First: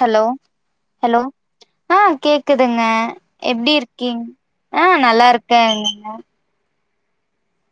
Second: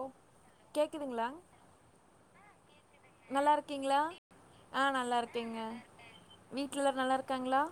Hello hello கேக்குதுங்களா ஆ கேக்குதுங்க நல்லா எப்டி இருக்கீங்களா இருக்கீங் ஆ நல்லா இருக்கேன்ங்க வீட்ல நல்லா இருக்காங்களா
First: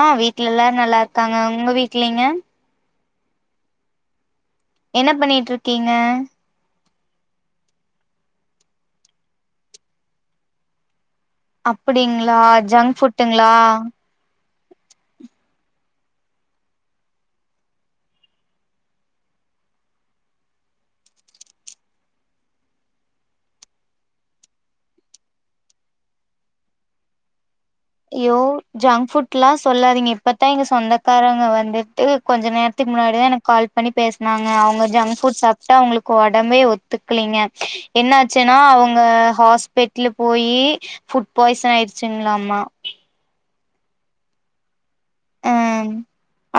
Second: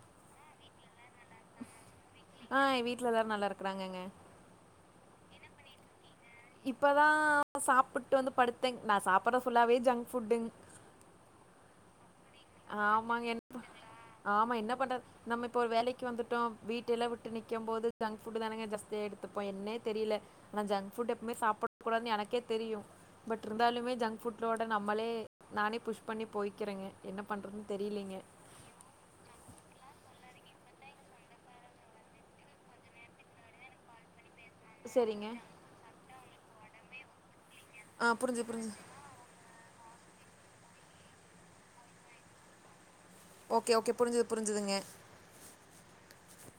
ஆ வீட்ல எல்லாரும் நல்லா இருக்காங்க உங்க வீட் லங்க ட்டுல எல்லாரும் நல்லா இருக்கறாங்கங்க என்ன பண்ணிட்டு இருக்கீங்க இப்பதான் சாப்புட்டு வந்து படுத்தே நா சாப்புறது ஃபுல்லாவே ஜங்க் ஃபுட்டு அப்டி ஆமாங்க ஆமா என்ன பண்றது நம்ம ஒரு வேலைக்கு வந்துட்டோம் வீட்டெல்லாம் விட்டு நிக்கும் போது ஜங்க் ஃபுட்டு தானேங்க ஜாஸ்தியாக எடுத்துப்போம் என்னே தெரில ஜங்க் ஃபுட் எப்பவுமே சாப்பிடக்கூடாது எனக்கே தெரியும் பட் இருந்தாலுமே ஜங்க் ஃபுட்டோட நம்மளே நானே புஷ் பண்ணி போய்க்கிறேங்க என்ன பண்ணுறது யோ ஜங்க் ஃபுட்ல்லா சொல்லாதீங்க இப்பத்தான் எங்க சொந்தக்காரங்க வந்துட்டு கொஞ்ச நேரத்துக்கு முன்னாடி தா எனக்கு கால் பண்ணி பேசு னாங்க அவங்க ஜங்க் செரிங்க ஃபுட் சாப்பிட்டு அவுங்களுக்கு ஒட ம்பே ஒத்துக்கீலிங்க ஆ என்ன புரிஞ்சுது ஆச்சுன்னா புரிஞ்சுது அவுங்க ஹாஸ் பெட்ல போயி ஃபுட் பாய்சன் ஆயிடுச்சுங்களாமா ஓகே ஓகே புரிஞ்சுது புரிஞ்சுதுங்க ஆ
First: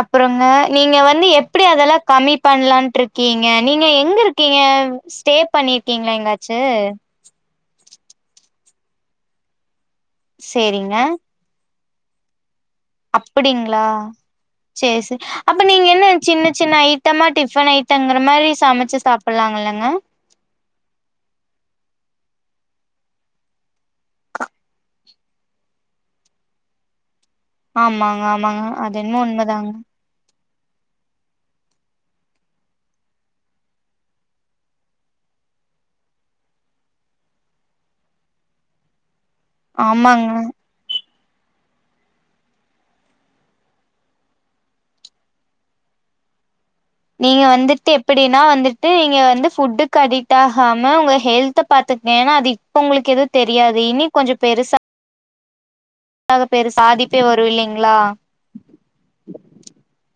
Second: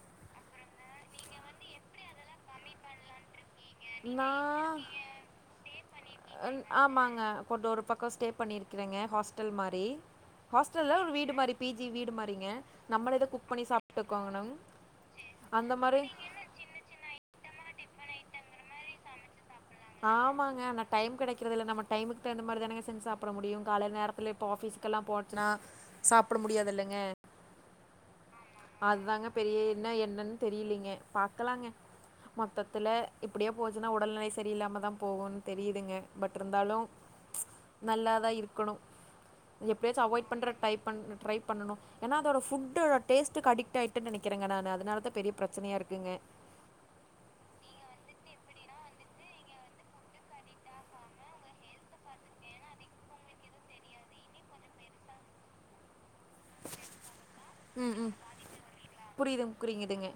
அப்புறங்க நீங்க வந்து எப்டி அதெல்லாம் கம்மி பண்ணலான்ட்டு இருக்கீங் க நீங்க எங்க நா இருக்கீங்க ஸ்டே பண்ணிருக்கீங்களா எங்காச்சு ஆமாங்க கொஞ்சோ ஒரு ஸ்டே பண்ணியிருக்கேங்க ஹாஸ்டல் மாரி ஹாஸ்டல்ல சேரிங்க ஒரு வீடு மாரி பிஜி வீடு மாரிங்க நம்மளேதா குக் பண்ணி அப்டிங்களா சாப்ட்டுக்கோங்கணும் செரி செரி அப்ப அந்த நீங்க மாரி என்ன சின்ன சின்ன ஐட்டமா டிஃபன் ஐய் தங்கற மாரி சமைச்சு சாப்புடலாங்கள ஆமாங்க ஆன டைம் கிடைக்கிறதுயில்ல நமக்கு டைமுக்கு தகுந்த மாரி தானங்க செஞ்சு சாப்பிட முடியும் கால நேரத்துல இப்ப ஆபீஸுகெல்லாம் போச்சுன்னா சாப்பிட முடியாதுதில்லிங்க ஆமாங்க ஆமாங்க அது என்னு உண்மை தாங்க தெரியலிங்க பாக்கலாங்க மொத்தத்துல இப்டியே போச்சுன்னா உடல்நிலை சரில்லாம தான் போகுனு தெரியுதுங்க பட் இருந்தாலும் நல்லாதா இருக்கணும் எப்டியாச்சும் அவாய்டு ஆமாங்க பண்ற ட்ரை பண் ட்ரை பண்ணனும் ஏன்னா அதோட ஃபுட்டு டேஸ்ட்டுக்கு அடிக்ட் ஆயிட்டேனு நெனக்கிறேங்க நானு அதனால தா பெரிய பிரச்சனையா இருக்குங்க நீங்க வந்துட்டு எப்டின்னா வந்துட்டு நீ வந்து ஃபுட்டுக்கு அடிக்ட் ஆகாம உங்க ஹெல்த பாத்துக்கிட்டினா அது இப்ப உங்களுக்கு எதுவும் தெரியாது இனி கொஞ்சம் பெருசா [unintelligible] ம் இல்லைங்களா ம் புரியுது புரியுதுங்க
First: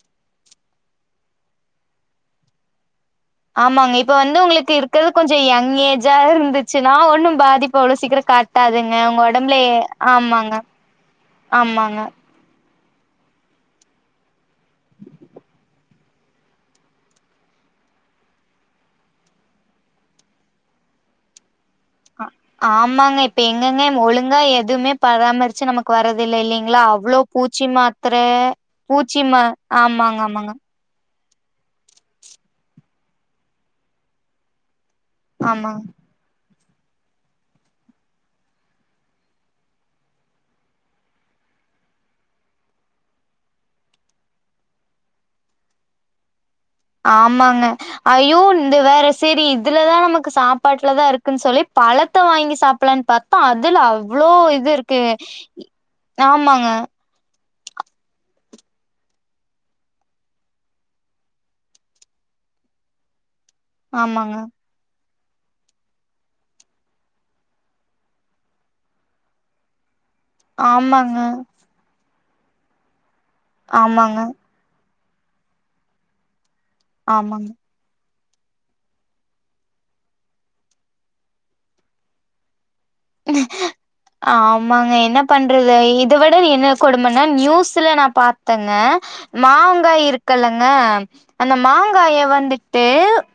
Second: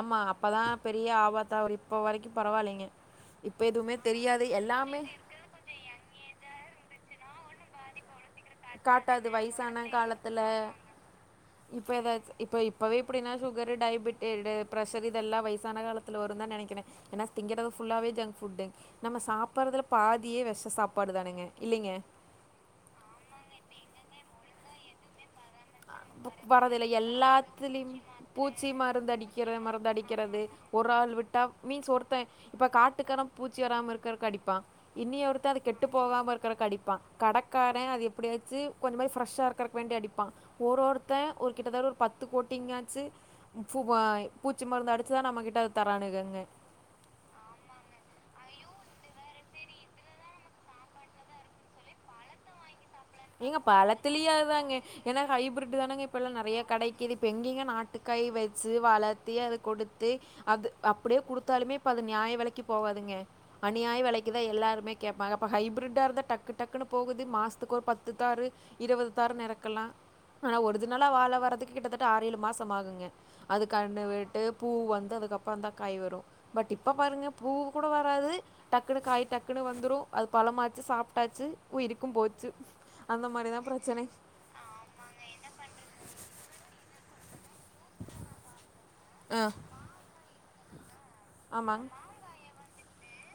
ஆமா அப்ப தா பெரிய ஆபத்தாவரு இப்ப வரைக்கு பரவாயில்லிங்க ஆமாங்க இப்ப வந்து உங்களுக்கு இருக்குறது கொஞ்சோ யங் ஏஜா இருந்துச்சின்னா ஒண்ணு பாதிப் போ அவ்ளோ சீக்கிர காட்டாதுங்க உங்க காட்டாது ஒடம்புல வயசான காலத்தில் ஆமாங்க ஆமாங்க இப்பவே இப்புடின்னா சுகர் டயபெட்டிடு ப்ரெஷர் இதெல்லா வயசான காலத்தில வருதா நெனைக்கிறே ஏன்னா திங்கிறது ஃபுல்லாவே ஜங்க் ஃபுட்டு நம்ம சாப்புறதுல பாதியே வெஷ சாப்பாடுதானுங்க அ ஆமாங்க இப்ப எங் எங்கங்க ஒழுங்கா எதுவுமே பராமரிச்சி நமக் க்வரது இல்ல புக் இல்லிங்களா வரதில்ல அவ்ளோ பூச்சி எல்லாத்துலயுமே மாத்திர பூச்சி மருந்து பூச்சிமா ஆமாங்க ஆமாங்க டப் மீன்ஸ் ஒருத்த இப்ப காட்டுக்கார பூச்சி வராம இருக்க அடிப்பா இன்னி ஒருத்த அது ஆமாங்க கெட்டு போகாம இருக் க்கற் அடிப்பான் கடைக்கார அது எப்பிடியாச்சி கொஞ்சோ மாரி ஃரெஷ்ஷா இருக்குற வேண்டி அடிப்பா ஒரு ஒருத்த ஒரு கிட்ட தட்ட ஒரு பத்து கோட்டிங்கச்சி பூவ பூச்சி மருந்து அடிச்சிதா நம்ம கிட்ட தரானுங்கக ஆமாங்க ஐயோ இந்த வேற சேரி இதுலதா நமக்கு சாப்பாட்டுலதா இருக்குனு சொல்லி பழத்த வாங்கி சாப் ஏங்க பழத்திலியு அதாங்க இருக்கு ஏன்னா ஹைபிரட் தானாங்க இப்ப நெறைய ஆமாங்க கெடைக்குது இப்ப எங்கிங்க நாட்டுக்காய் வச்ஜி வளத்தி அத குடுத்து அது அப்பிடியே குடுத்தாலுமே இப்ப அது நியாய வெலைக்கு போகாதுங்க அணியாய ஆமாங்க வெலைக்குதா எல்லாமே கேட்பாங்க இப்ப ஹைப்பிரட்டா இருந்தா டக்கு டக்குனு போகுது மாசத்துக்கு ஒர் பத் த்து தாரு இருவது தாருனு எறக்கலா ஆனா ஒருஜினலா ஆமாங்க வாழ வரதுக்கு கிட்டத்தட் ட் ஆறே ஏழு மாசோ ஆகுங்க அது ஆமாங்க கன்னுவிட்டு பூ வந் த்ததுக்கு அப்புறோதா காய் வரு பட் இப்ப பாருங்க ஆமாங்க பூ கூட வர் பாது டக்குன்னு காய் டக்குன்னு வந்துரு அது பழமாச்சி சாப்பிட்டாச்சி உயிருக்கு போச்சி ஆமாங்க என்ன பண்றது இத விட என்ன கொடுமனா நியூஸ் ஸ்ல நா பாத்தங்க ஆ. மாங்காய் இருக்கல்ல ங்க அந்த ஆமாங். மாங்காய வந்து டே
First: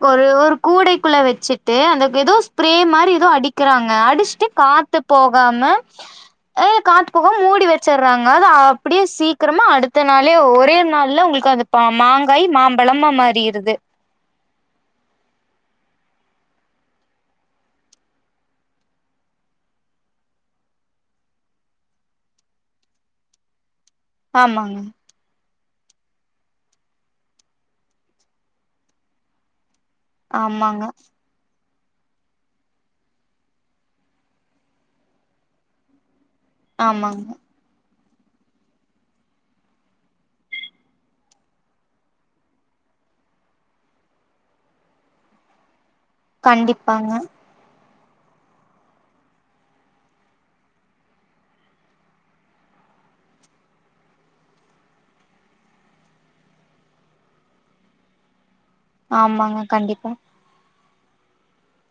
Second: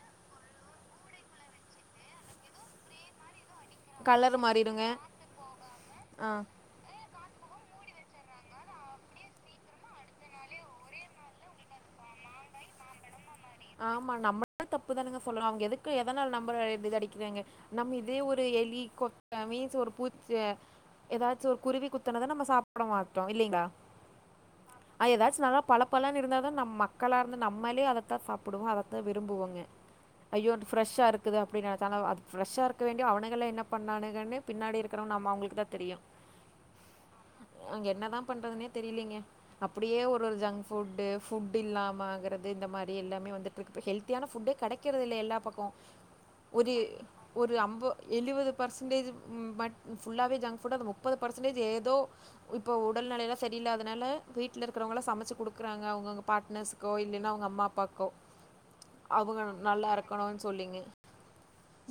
ஒரு ஒரு கூடைக்குள்ள வச்சிட்டு அந்த எதோ ஸ்பரே மாரி எதோ அடிக் க்கிறாங்க கலர் அடிஸ்ட்டு மாறிடுங்க. காத்து போகாம ஆ ஏ காத்து போக மூடி வச்சறாங்க அது அப்டியே சீக்கிரமா அடுத்த நாளே ஒரே நாள்ல உங்களுக்கு அந்த ப மாங்காய் மாம்பழமா மா ஆமா நம்ம தப்புதானுங்க சொல்லனு அவங்க எதுக்கு எதனாள நம்ப இது அடிக்கிறாங்க நம்ம இதே ஒரு எலி கொத்த மீன்ஸ் ஒரு பூச்சி எதாச்சி ஒரு குருவி குத்தனதா நம்ம சாப்ட மாட்டோம் இல்லைங்களா ஆமாங்க ஆ ஏதாச்சி நல்லா பல பலன் இருந்தாதா நம் மக்களா இருந்து நம்மளே அத தான் சாப் புடுவோ அதத்தா விரும்புவோங்க ஐயோ ஆமாங்க ஃப்ரெஷா இருக்குதா அப்டி நெனச்சாலு அது ஃபிரஷா இருக்க வேண்டி அவனுங்களே என்ன பண்ணானுங்கனு பின்னாடி இருக்கறவ நம் அவுங்களுக்கு தா தெரியும் ஆமாங்க இங்க என்னதா பண்றதுனே தெரியலீங்க அப்டியே ஒரு ஒரு ஜங்க் ஃபுட்டு ஃபுட்டு இல்லாம ஆகறது இந்த மாரி எல்லாமே வந் துட்டுருக்கப்ப ஹெல்தியான ஃபுட்டே கெடைக்கிறதில்ல எல்லா பக்கம் ஒரி கண்டிப்பாங்க ஒரு அம்ப எழுவது பர்சன்டேஜ் மட் ஃபுல்லாவே ஜங்க் ஃபுட் அந்த முப்பது பர்சன்டேஜ் ஏதோ இப்போ உடல்நெலையெலா சரியில்லாதனால வீட்ல இருக்கிறவங்களா சமைச்சி குடுக்கறாங்க அவுங்கவுங்க பாட்னர்ரக்ஷஸ்க்கோ இல்லைனா அவங்க அம்மா அப்பாக்கோ அவங்க ஆமாங்க நல்லா கண்டிப்பா இருக்கணுன் சொல்லிங்க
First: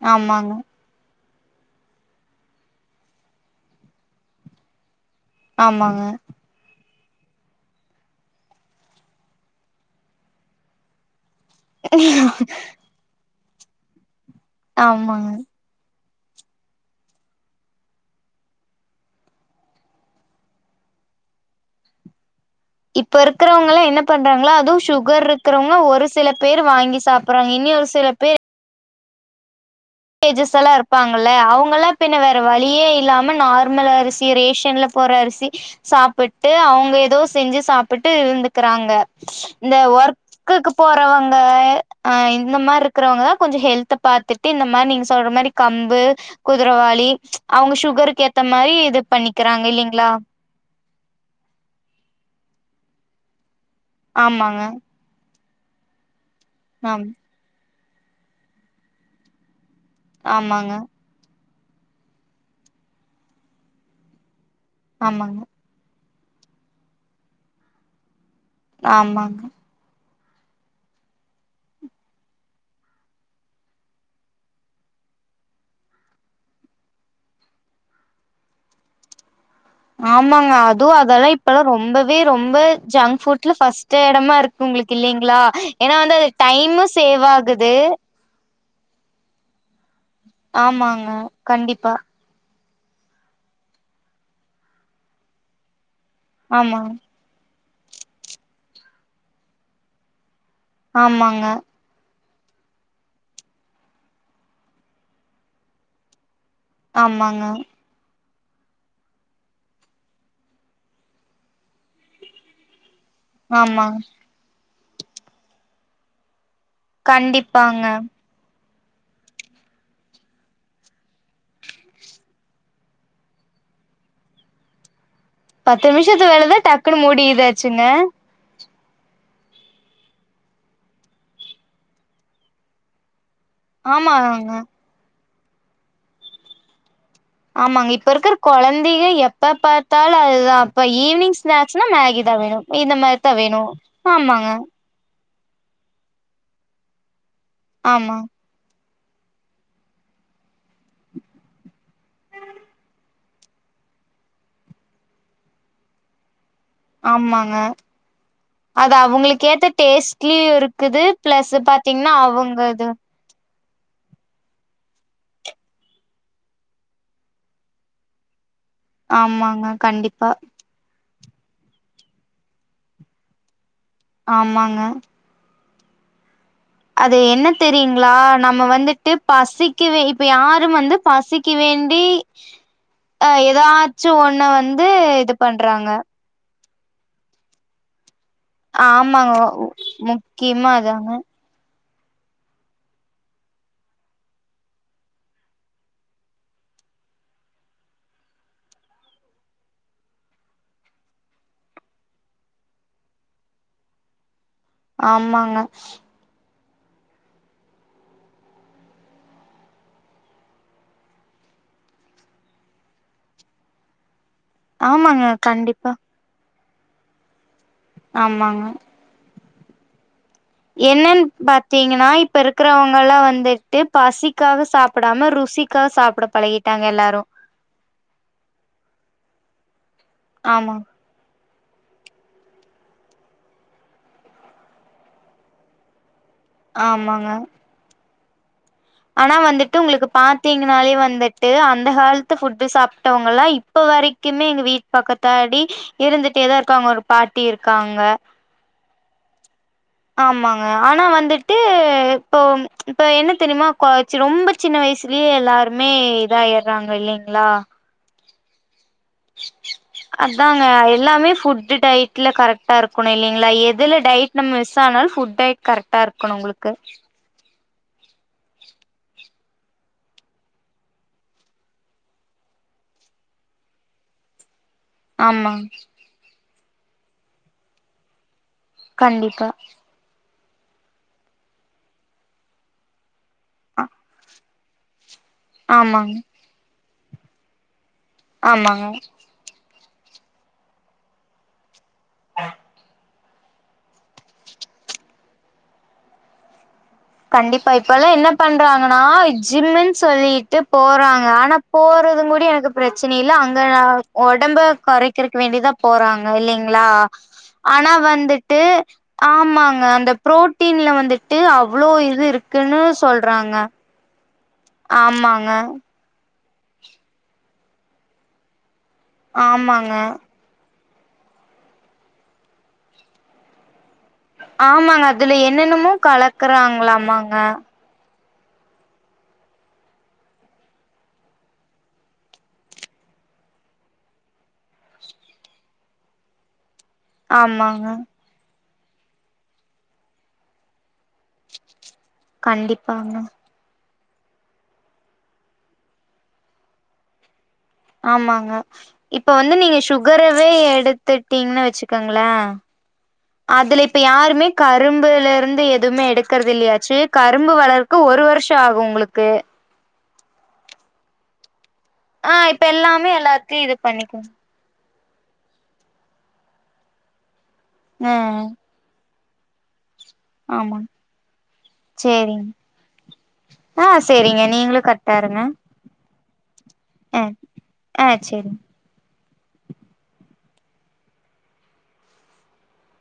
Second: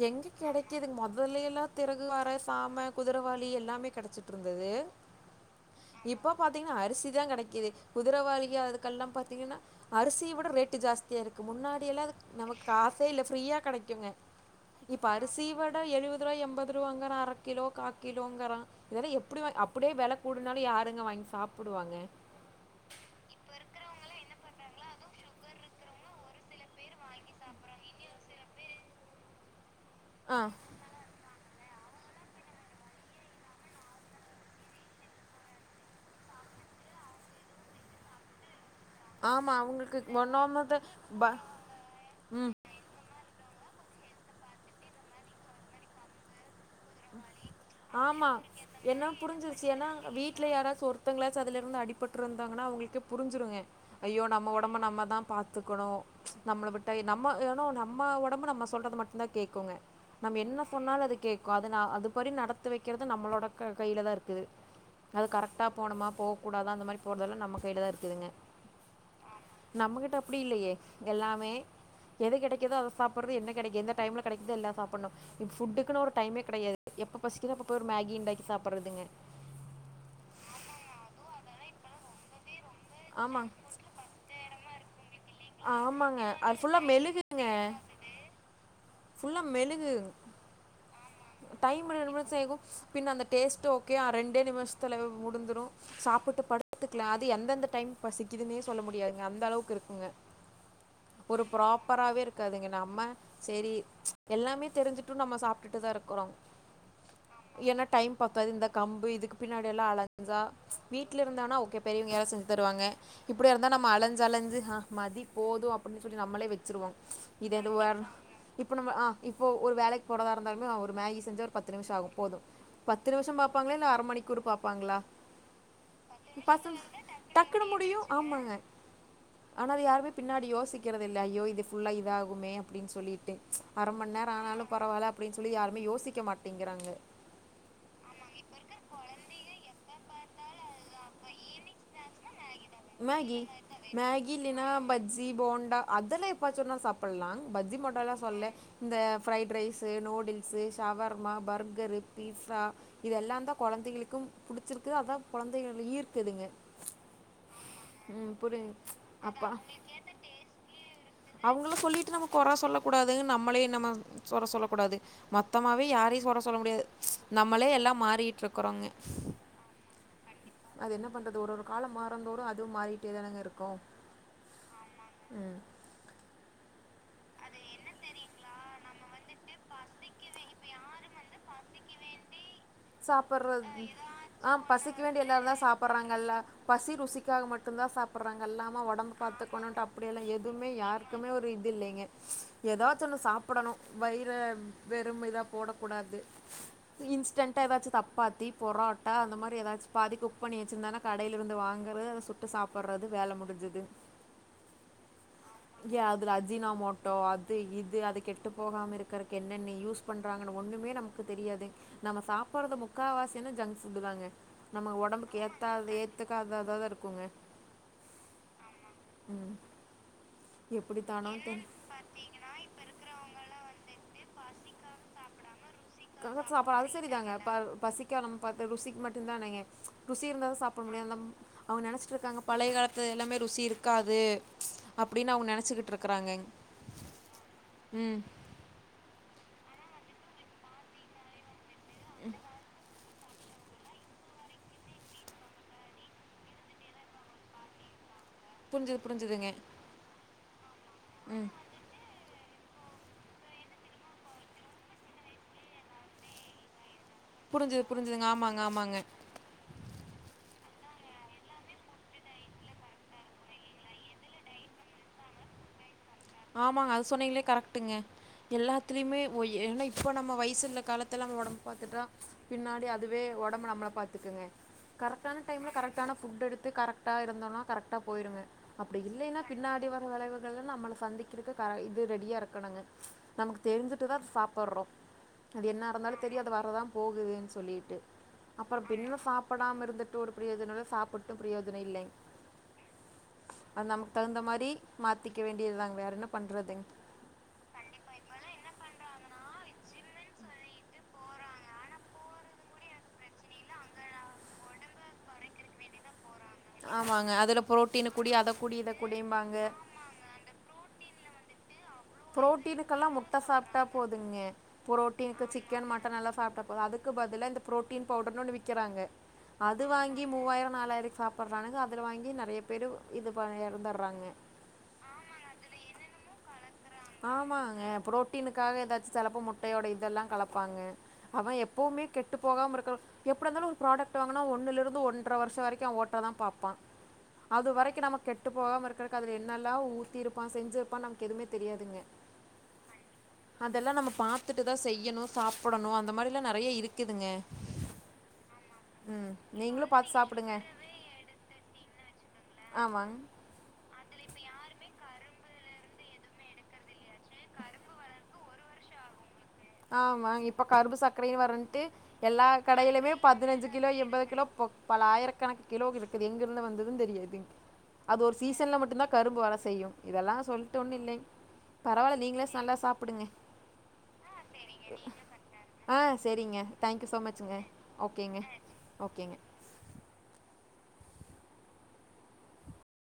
எங்க ஆமாங்க கெடைக்கதுங் மொத மொதலி எல்லா திறகு வார சாம குதிரவாளி எல்லாமே கெடைச்சிட்டுருந்தது ஆமாங்க இப்போ பாத்தீங்கன்னா அரிசி தா கெடைக்கது குதிரவாளியா அதுக்கெல்லாம் பாத்தீங்கன்னா அரிசிய விட ரேட்டு ஜாஸ்தியா இருக் கு முன்னாடி எல்ல நம காசே இல்ல ஃப்ரீயா கடைக்குங்க இப்ப ஆமாங்க அரிசிய விட எழுவது துரோ எம்பது ரூபாங்கற அர கிலோ கா கிலோங்கற இதெல்லாம் எப்டி அப்டே வெல கூடுனாலும் யாருங்க வாங்கி சாப்பிடுவாங்க இப்ப இருக்கிறவங்கலாம் என்ன பண்றாங்களா அதுவும் சுகர் இருக்கறவங்க ஒரு சில பேர் வாங்கி சாப்பறாங்க இன்னியு ஒரு சில பேரு ஆ டேஜஸ் எல்லாம் இருப்பாங்க இல்ல அவுங் இப்பெல்லா பின்ன வேற வழியே இல்லாம நார்மல் அரிசி ரேஷன்ல போற அரிசி சாப்பட்டு அவுங்க எதோ செஞ்சி சாப்பிட்டு இருந்து கிறாங்க ஆமா இந்த அவங்களுக்கு ஒர்க்குக்கு ஒன்னாமது ப போறவங்க ஆ இந்த மாரி இரு கிறவங்கதா கொஞ்ச ஹெல்த பாத்துட்டு இந்த மாரி நீங்க சொல்ற மாரி கம்பு குதரவாளி அவுங்க சுகருக்கு ஆமா ஏத்த மாரி இது ஏன்னா பண்ணிக்கறாங்க இல்லிங்களா த்தங்களாச்சி அதுல இருந்து அடிபட்டு இருந்தாங்கன்னா அவுங்களுக்கே புரிஞ்சிருங்க ஐயோ நம்ம ஆமாங்க ஒடம்ப நம்ம தா பாத்த அத்துக்கணு நம்ள விட்ட ஆம் நம்ம ஏனு நம்ம ஒடம்பு நம்ம சொல்றத மட்டுதா கேக்குங்க நம்ம என்ன ஆமாங்க சொன்னாலு அது கே அது நா அதுப்படி நடத்த பத்த வைக்குறது நம்மளோட கையில தா இருக்கு அது ஆமாங்க கரெக்ட்டா போனுமா போக கூடாத அந்த மாரி போறதல்லா நம கையில தா இருக்குதுங்க ஆமாங்க அப்டி இல்லையே எல்லாமே எது கிடைக்குதோ அத சாப்பறது என்ன கிடைக்க எந்த டைம் கிடைக்குதோ எல்லா சாப்பிணு ஃபுட்டுக்குன்னு ஒரு டைமே கிடையாது எப்போ பசிக்கிற அப்ப போய் ஒரு மேகி உண்டாக்கி சாப்பிறதுங்க ஆமாங்க அதுவு அதெல்லா இப்பல்லா ரொம்பவே ரொம்ப ஜங்க்ஃபுட்ல ஆமாங்க பஸ்டு எடமோ இருக்கு உங்களுக்கு இல்லை இருக்கலா ஏன்னா வந்து ஆமாங்க அது டைமு ஃபுல்லாக சேவ் ஆகுது ஃபுல்லா மெழுகு ஆமாங்க டைம் கண்டிப்பா மணி ரம சகும் [unintelligible] பின் அந்த டேஸ்ட்டு ஓகே ஆ ரெண்டே நிமிஷத்துல முடிந்துடு சாப்புட்டு ஆமாங்க படுத்துக்கலா அது எந்தெந்த டைமுக்கு பசிக்குதுன்னே சொல்ல முடியாதுங்க அந்த அளவுக்கு இருக்குங்க ஒரு ஆமாங்க ப்ராப்பராவே இருக் இருக்குதுங்க நம்ம சேரி எல்லாமே தெரிஞ்சுட்டு நம்ம சாப்டுட்டுதா இருக்க குரோ ஆமாங்க பத்தாது இந்த கம்பு இதுக்கு பின்னாடியெல்லா அழஞ்சா வீட்ல இருந்தான்னா ஓகே பெரியவுங்க யாரா செஞ்சு தருவாங்க இப்டியா இருந்தா நம்ம ஆமாங்க அழஞ்சு அழஞ்சு ஆ மதி போது அப்புடின்னு சொல்லி நம்மளே வெச்சு வச்சிருவோ இதுந்து கண்டிப்பாங்க வேற [unintelligible] இப்போ நம்ம ஆ இப்போ ஒரு வேலைக்கு போறதா இருந்தாலுமே மேகி செஞ்சா ஒரு பத்து நிஷோ ஆகு போது பத்து நிமிஷோ பாப்பாங்ளா இல்ல அர மணிக்கு ஒரு பாபாங்ளா பத்து நிமிஷத்து வேலதான் டக்குன்னு மூடியதாச்சுங்க ஆனா அது யாருமே பின்னாடி யோசிக்கறது இல்ல ஐயோ இது ஃபுல்லா இத ஆகுமே அப்டின் சொல்லிட்டு அர மண் நேரோம் ஆமாங்க ஆனாலும் பரவால்ல அப்டின் சொல்லி யார் மே யோசிக்க மாட்டேங்கிறாங்க ஆமாங்க இப்ப இருக்கிற கொழந்தைங்க எப்ப பாத்தாலும் அதுதான் இப்ப ஈவினிங் ஸ்நாக்ஸ்னா மேகி தான் வேணு இந்த மாரிதான் வேணு ஆமாங்க ஜீ போண்டா அதெல்லா எப்பாச்சு ஒரு நாள் சாப்புடலாம் பஜ்ஜி போண்டா எல்லா ஆமா சொல்ல இந்த fried rice noodles shawarma burger pizza இதெல்லா தான் கொழந்தைகளுக்கும் புடிச்சிருக்கு அதான் கொழந்தைங்க ஈர்க்குதுங்க ஆமாங்க ம் புரி அது அவங்களுக்கு அப்பா ஏத்த டேஸ்ட்லயும் இருக்குது பிளஸ் பாத்தீங்கன்னா அவுங்க அது நம்மளயு நம்ம கொற சொல்லக்கூடாது மொத்தமாவே யாரையும் கொற சொல்ல முடியாது நம்மளே எல்லாம் மாறிட்டு இருக் ஆமாங்க கண்டிப்பா அது என்ன பண்றது ஒரு ஒரு காலம் மாறந்தோரு அதுவும் மாறிட்டே தானங்க இருக்கும் ஆமாங்க அது என்ன தெரியுங்களா நம்ம வந்துட்டு பசிக்து இப்ப யாரும் வந்து பசிக்கு வேண்டி அ சாப்படுறது ஏதாச்சு ஒண்ண ஆ வந்து பசிக்க வேண்டி இது எல்லாரரும் தான் பண்றாங்க சாப்படுறாங்கல்ல பசி ருசிக்காக மட்டுந்தா சாப் சாப்புறாங்க இல்லாம ஒடம்ப ஆமாங்க ஒ பாத்துக்கணுட்டு அப்டி யெல்லா எதுவுமே முக்கியமா அதாங்க யாருக்குமே ஒரு இது இல்லங்க ஏதாச்சு ஒன்னு சாப்புடணு வயிர வெறும் வயிர போடக்கூடாது இன்ஸ்டன்ட் முட்ட ஏதாச்சு சப்பாத்தி புரோட்டா அந்த மாரி ஏதாச்சு பாதி குக் பண்ணி வச்சுருந்தன்னா கடேல இருந்து வாங்கறது அதை சுட்டு சாப்புடுறது வேலை முடிஞ்சது ஆம்மா யாது அ அஜினாமோட்டோ அது இது அது கெட்டு போகாம இருக்கறக்கு என்னென்ன யூஸ் பண்ணுறாங்கன்னு ஒன்னுமே நமக்கு தெரியாது நம்ம சாப்றது முக்காவாசி என்னா ஜங்க் ஃபுட்டு தாங்க நம்ம ஆமாங்க ஒடம்புக்கு கண்டிப்பா ஏத்தாது ஏத்துக்காது அத தான் இருக்குங்க ஆமாங்க என்னன்னு எப்படித்தானோ தெரி பாத்தீங்கன்னா இப்ப இருக்கிறவங்கலாம் வந்துட்டு பசி காக சாப்புடாம ருசி ருசிக்காக அப்ப அது சரிதாங்க பசிக்க நம்ம பாத்தோம் ருசிக்கு மட்டுந்தானேங்க ருசி இருந்தா ஆமா சாப்பிட முடியும் நம் அவுங்க நெனச்சிட்டு இருக்காங்க பழய காலத்து எல்லாமே ருசி இருக்காது அப்டின்னு அவுங்க நெனச்சுகிட்டு இருக்கறாங்க ஆமாங்க ம் ஆனா வந்துட்டு உங்களுக்கு பாத்தீங்கனாலே வந்துட்டு அந்த ஹெ்த் ஃபுட் சாப் வங்கல்லாம் இப்ப வரைக்குமே எங்க வீட்டு பக்கத்தாடி இருந்துட்டேதா இருக்காங்க ஒரு பாட்டி இருக்காங்க புரிஞ்சுது புரிஞ்சதுங்க ஆமா ஆனா வந்துட்டு இப்போ இப்ப என்ன தெரியுமா கோ ரொம்ப சின்ன வயசுலயே எல்லாருமே இதா ஆயிடுறாங்க இல்லங் புரிஞ்சுது புரிஞ்சுதுங்க ஆமா ங்க ஆமாங்க அதாங்க எல்லாமே ஃபுட் டைட்ல கரெக்டா இருக்கணும் இல்லங்களா எதுல டயட் நம்ம மிஸ் ஆனாலும் ஃபுட் டயட் கரெக்டா இருக்கணும் ஆமாங்க அது சொன்னீங்களே கரெக் ட்டுங்க எல்லாத்துலேயுமே ஒ ஏன்னா இப்போ நம்ம வயசு உள்ள காலத்துல நம்ம ஒடம்பு பாத்துட்டா பின்னாடி அதுவே ஒடம்பு நம்மள நல்லா பாத்துக்குங்க கரெக்டான ஆமாங்க டைம்ல கரெக்டான ஃபுட் எடு வந்து கரெக்டாக இருந்தோனா கரெக்டாக போயிடுங்க அப்டி இல்லன்னா கண்டிப்பா பின்னாடி வர வளைவு இல்லனா நம்மள சந்தி க்க இது ரெடியா இருக்கணுங்க நமக்கு தெரிஞ்சிட்டுதா சாப் ப்பறோ அது என்ன ஆமாங்க இருந்தாலும் தெரியாத வரதா போகுதுனு சொல்லிட்டு அப்றோ ஆமாங்க பிண்ணும் சாப்டாம இருந்து ஒரு பிரயோஜனம் இல்ல சாபிட்டும் பிரயோஜனம் இல்லங்க அது நமக்கு தகுந்த மாரி மாத்திக்க வேண்டியது தாங்க வேற என்ன பண்றதுங் கண்டிப்பா இப்ப எல்லா என்ன பண்றாங்கன்னா ஜிம்முன்னு சொல்லிட்டு போறாங்க ஆனா போறதும் கூட எனக்கு பிரச்சன இல் அங்க ஒடம்பு குறைக்கிறதுக்கு வேண்டிதா போறாங் க இல்லைங்களா ஆமாங்க அதில் ஆனா புரோட்டீனு குடி அதை வந்துட்டு குடி இதை குடிம்பாங்க ஆமாங்க அந்த புரோட்டீன்ல வந்துட்டு [unintelligible] இருக்குன்னு பு்ரோட்டீனுக்கெல்லாம் முட்ட சொல்றாங்க சாப்ட்டா போதுங்க புரோட்டினுக்கு ஆமாங்க சிக்கன் மட்டன் நல்லா சாப் அதுக்கு பதிலா இந்த புரோட்டீன் பவுடர்னு ஒன்னு விக் க்கிறாங்க அது ஆமாங்க வாங்கி மூவாயிரம் நாலாயிரம் சாப்டபடுறானுங்க அதுல வாங்கி நெறைய பேர் இது ப இறந்துடுறாங்க ஆமாங்க அதுல என்னென்னமோ கலக்குறாங் ஆமாங்க புரோட் டின்னுக்காக ஏதாச்சும் சிலப்போ முட்டையோட இதெல்லாம் கலப்பாங்க அவன் எப்பவுமே கெட்டு போகாமல் இருக்கிற எப்டி இருந்தாலும் ஒரு ப்ராடக்ட் வாங்கினா ஒன்னுலருந்து ஒன்றரை வருஷம் வரைக்கும் அவன் ஓட்ட தான் பாப் பான் அது ஆமாங்க வரைக்கும் நம்ம கெட்டு போகாம இருக்கறக்கு அதுல என்னல்லாம் ஊத்திருப்பான் செஞ்சிருப்பான் நமக்கு எதுவுமே தெரியாதுங்க கண்டிப்பாங்க இதெல்லாம் நம்ம பாத்துட்டு தான் செய்யணும் சாப்டணும் அந்த மாரிலாம் நெறைய இருக்குதுங்க ஆமாங்க இப்ப ம் வந்து நீங்க நீங்களும் பார்த்து சுகரவே சாப்பிடுங்க எடுத்துட்டீங்ன்னு வச்சுக்கங்களே ஆமாங்க அதுல இப்ப யாருமே கரும்புல இருந் து எதுவுமே எடுக்கறது இல்லையாச்சு கரும்பு வளர்க்க ஒரு வருஷம் ஆகும் உங்களுக்கு ஆமா இப்போ கரும்பு சக்கரைன்னு வர்ற டு ஆ எல்லா இப்ப எல்லாமே கடையிலுமே எல்லாத்தையு பதினஞ்சு இது கிலோ பண்ணிக்கு எம்பது கிலோ பல ஆயிரக்கணக்கு கிலோ இருக்குது எங்கிருந்து வந்ததும் தெரியாது ஆ அது ஒரு சீசன்ல மட்டும்தான் கரும்பு வர செய்யும் இதெல்லாம் ஆமா சொல்லிட்டு ஒன்னும் இல்லையிங் பரவாயில்ல நீங்களே சேரிங்க நல்லா சாப்பிடுங்க ஆ சேரிங்க நீங்களும் கரெக்ட்டா இருங்க சேரிங்க தேங்க்யூ ஆ ஸோமச்ங்க ஆ ஓகேங்க சேரிங்க ஓகேங்க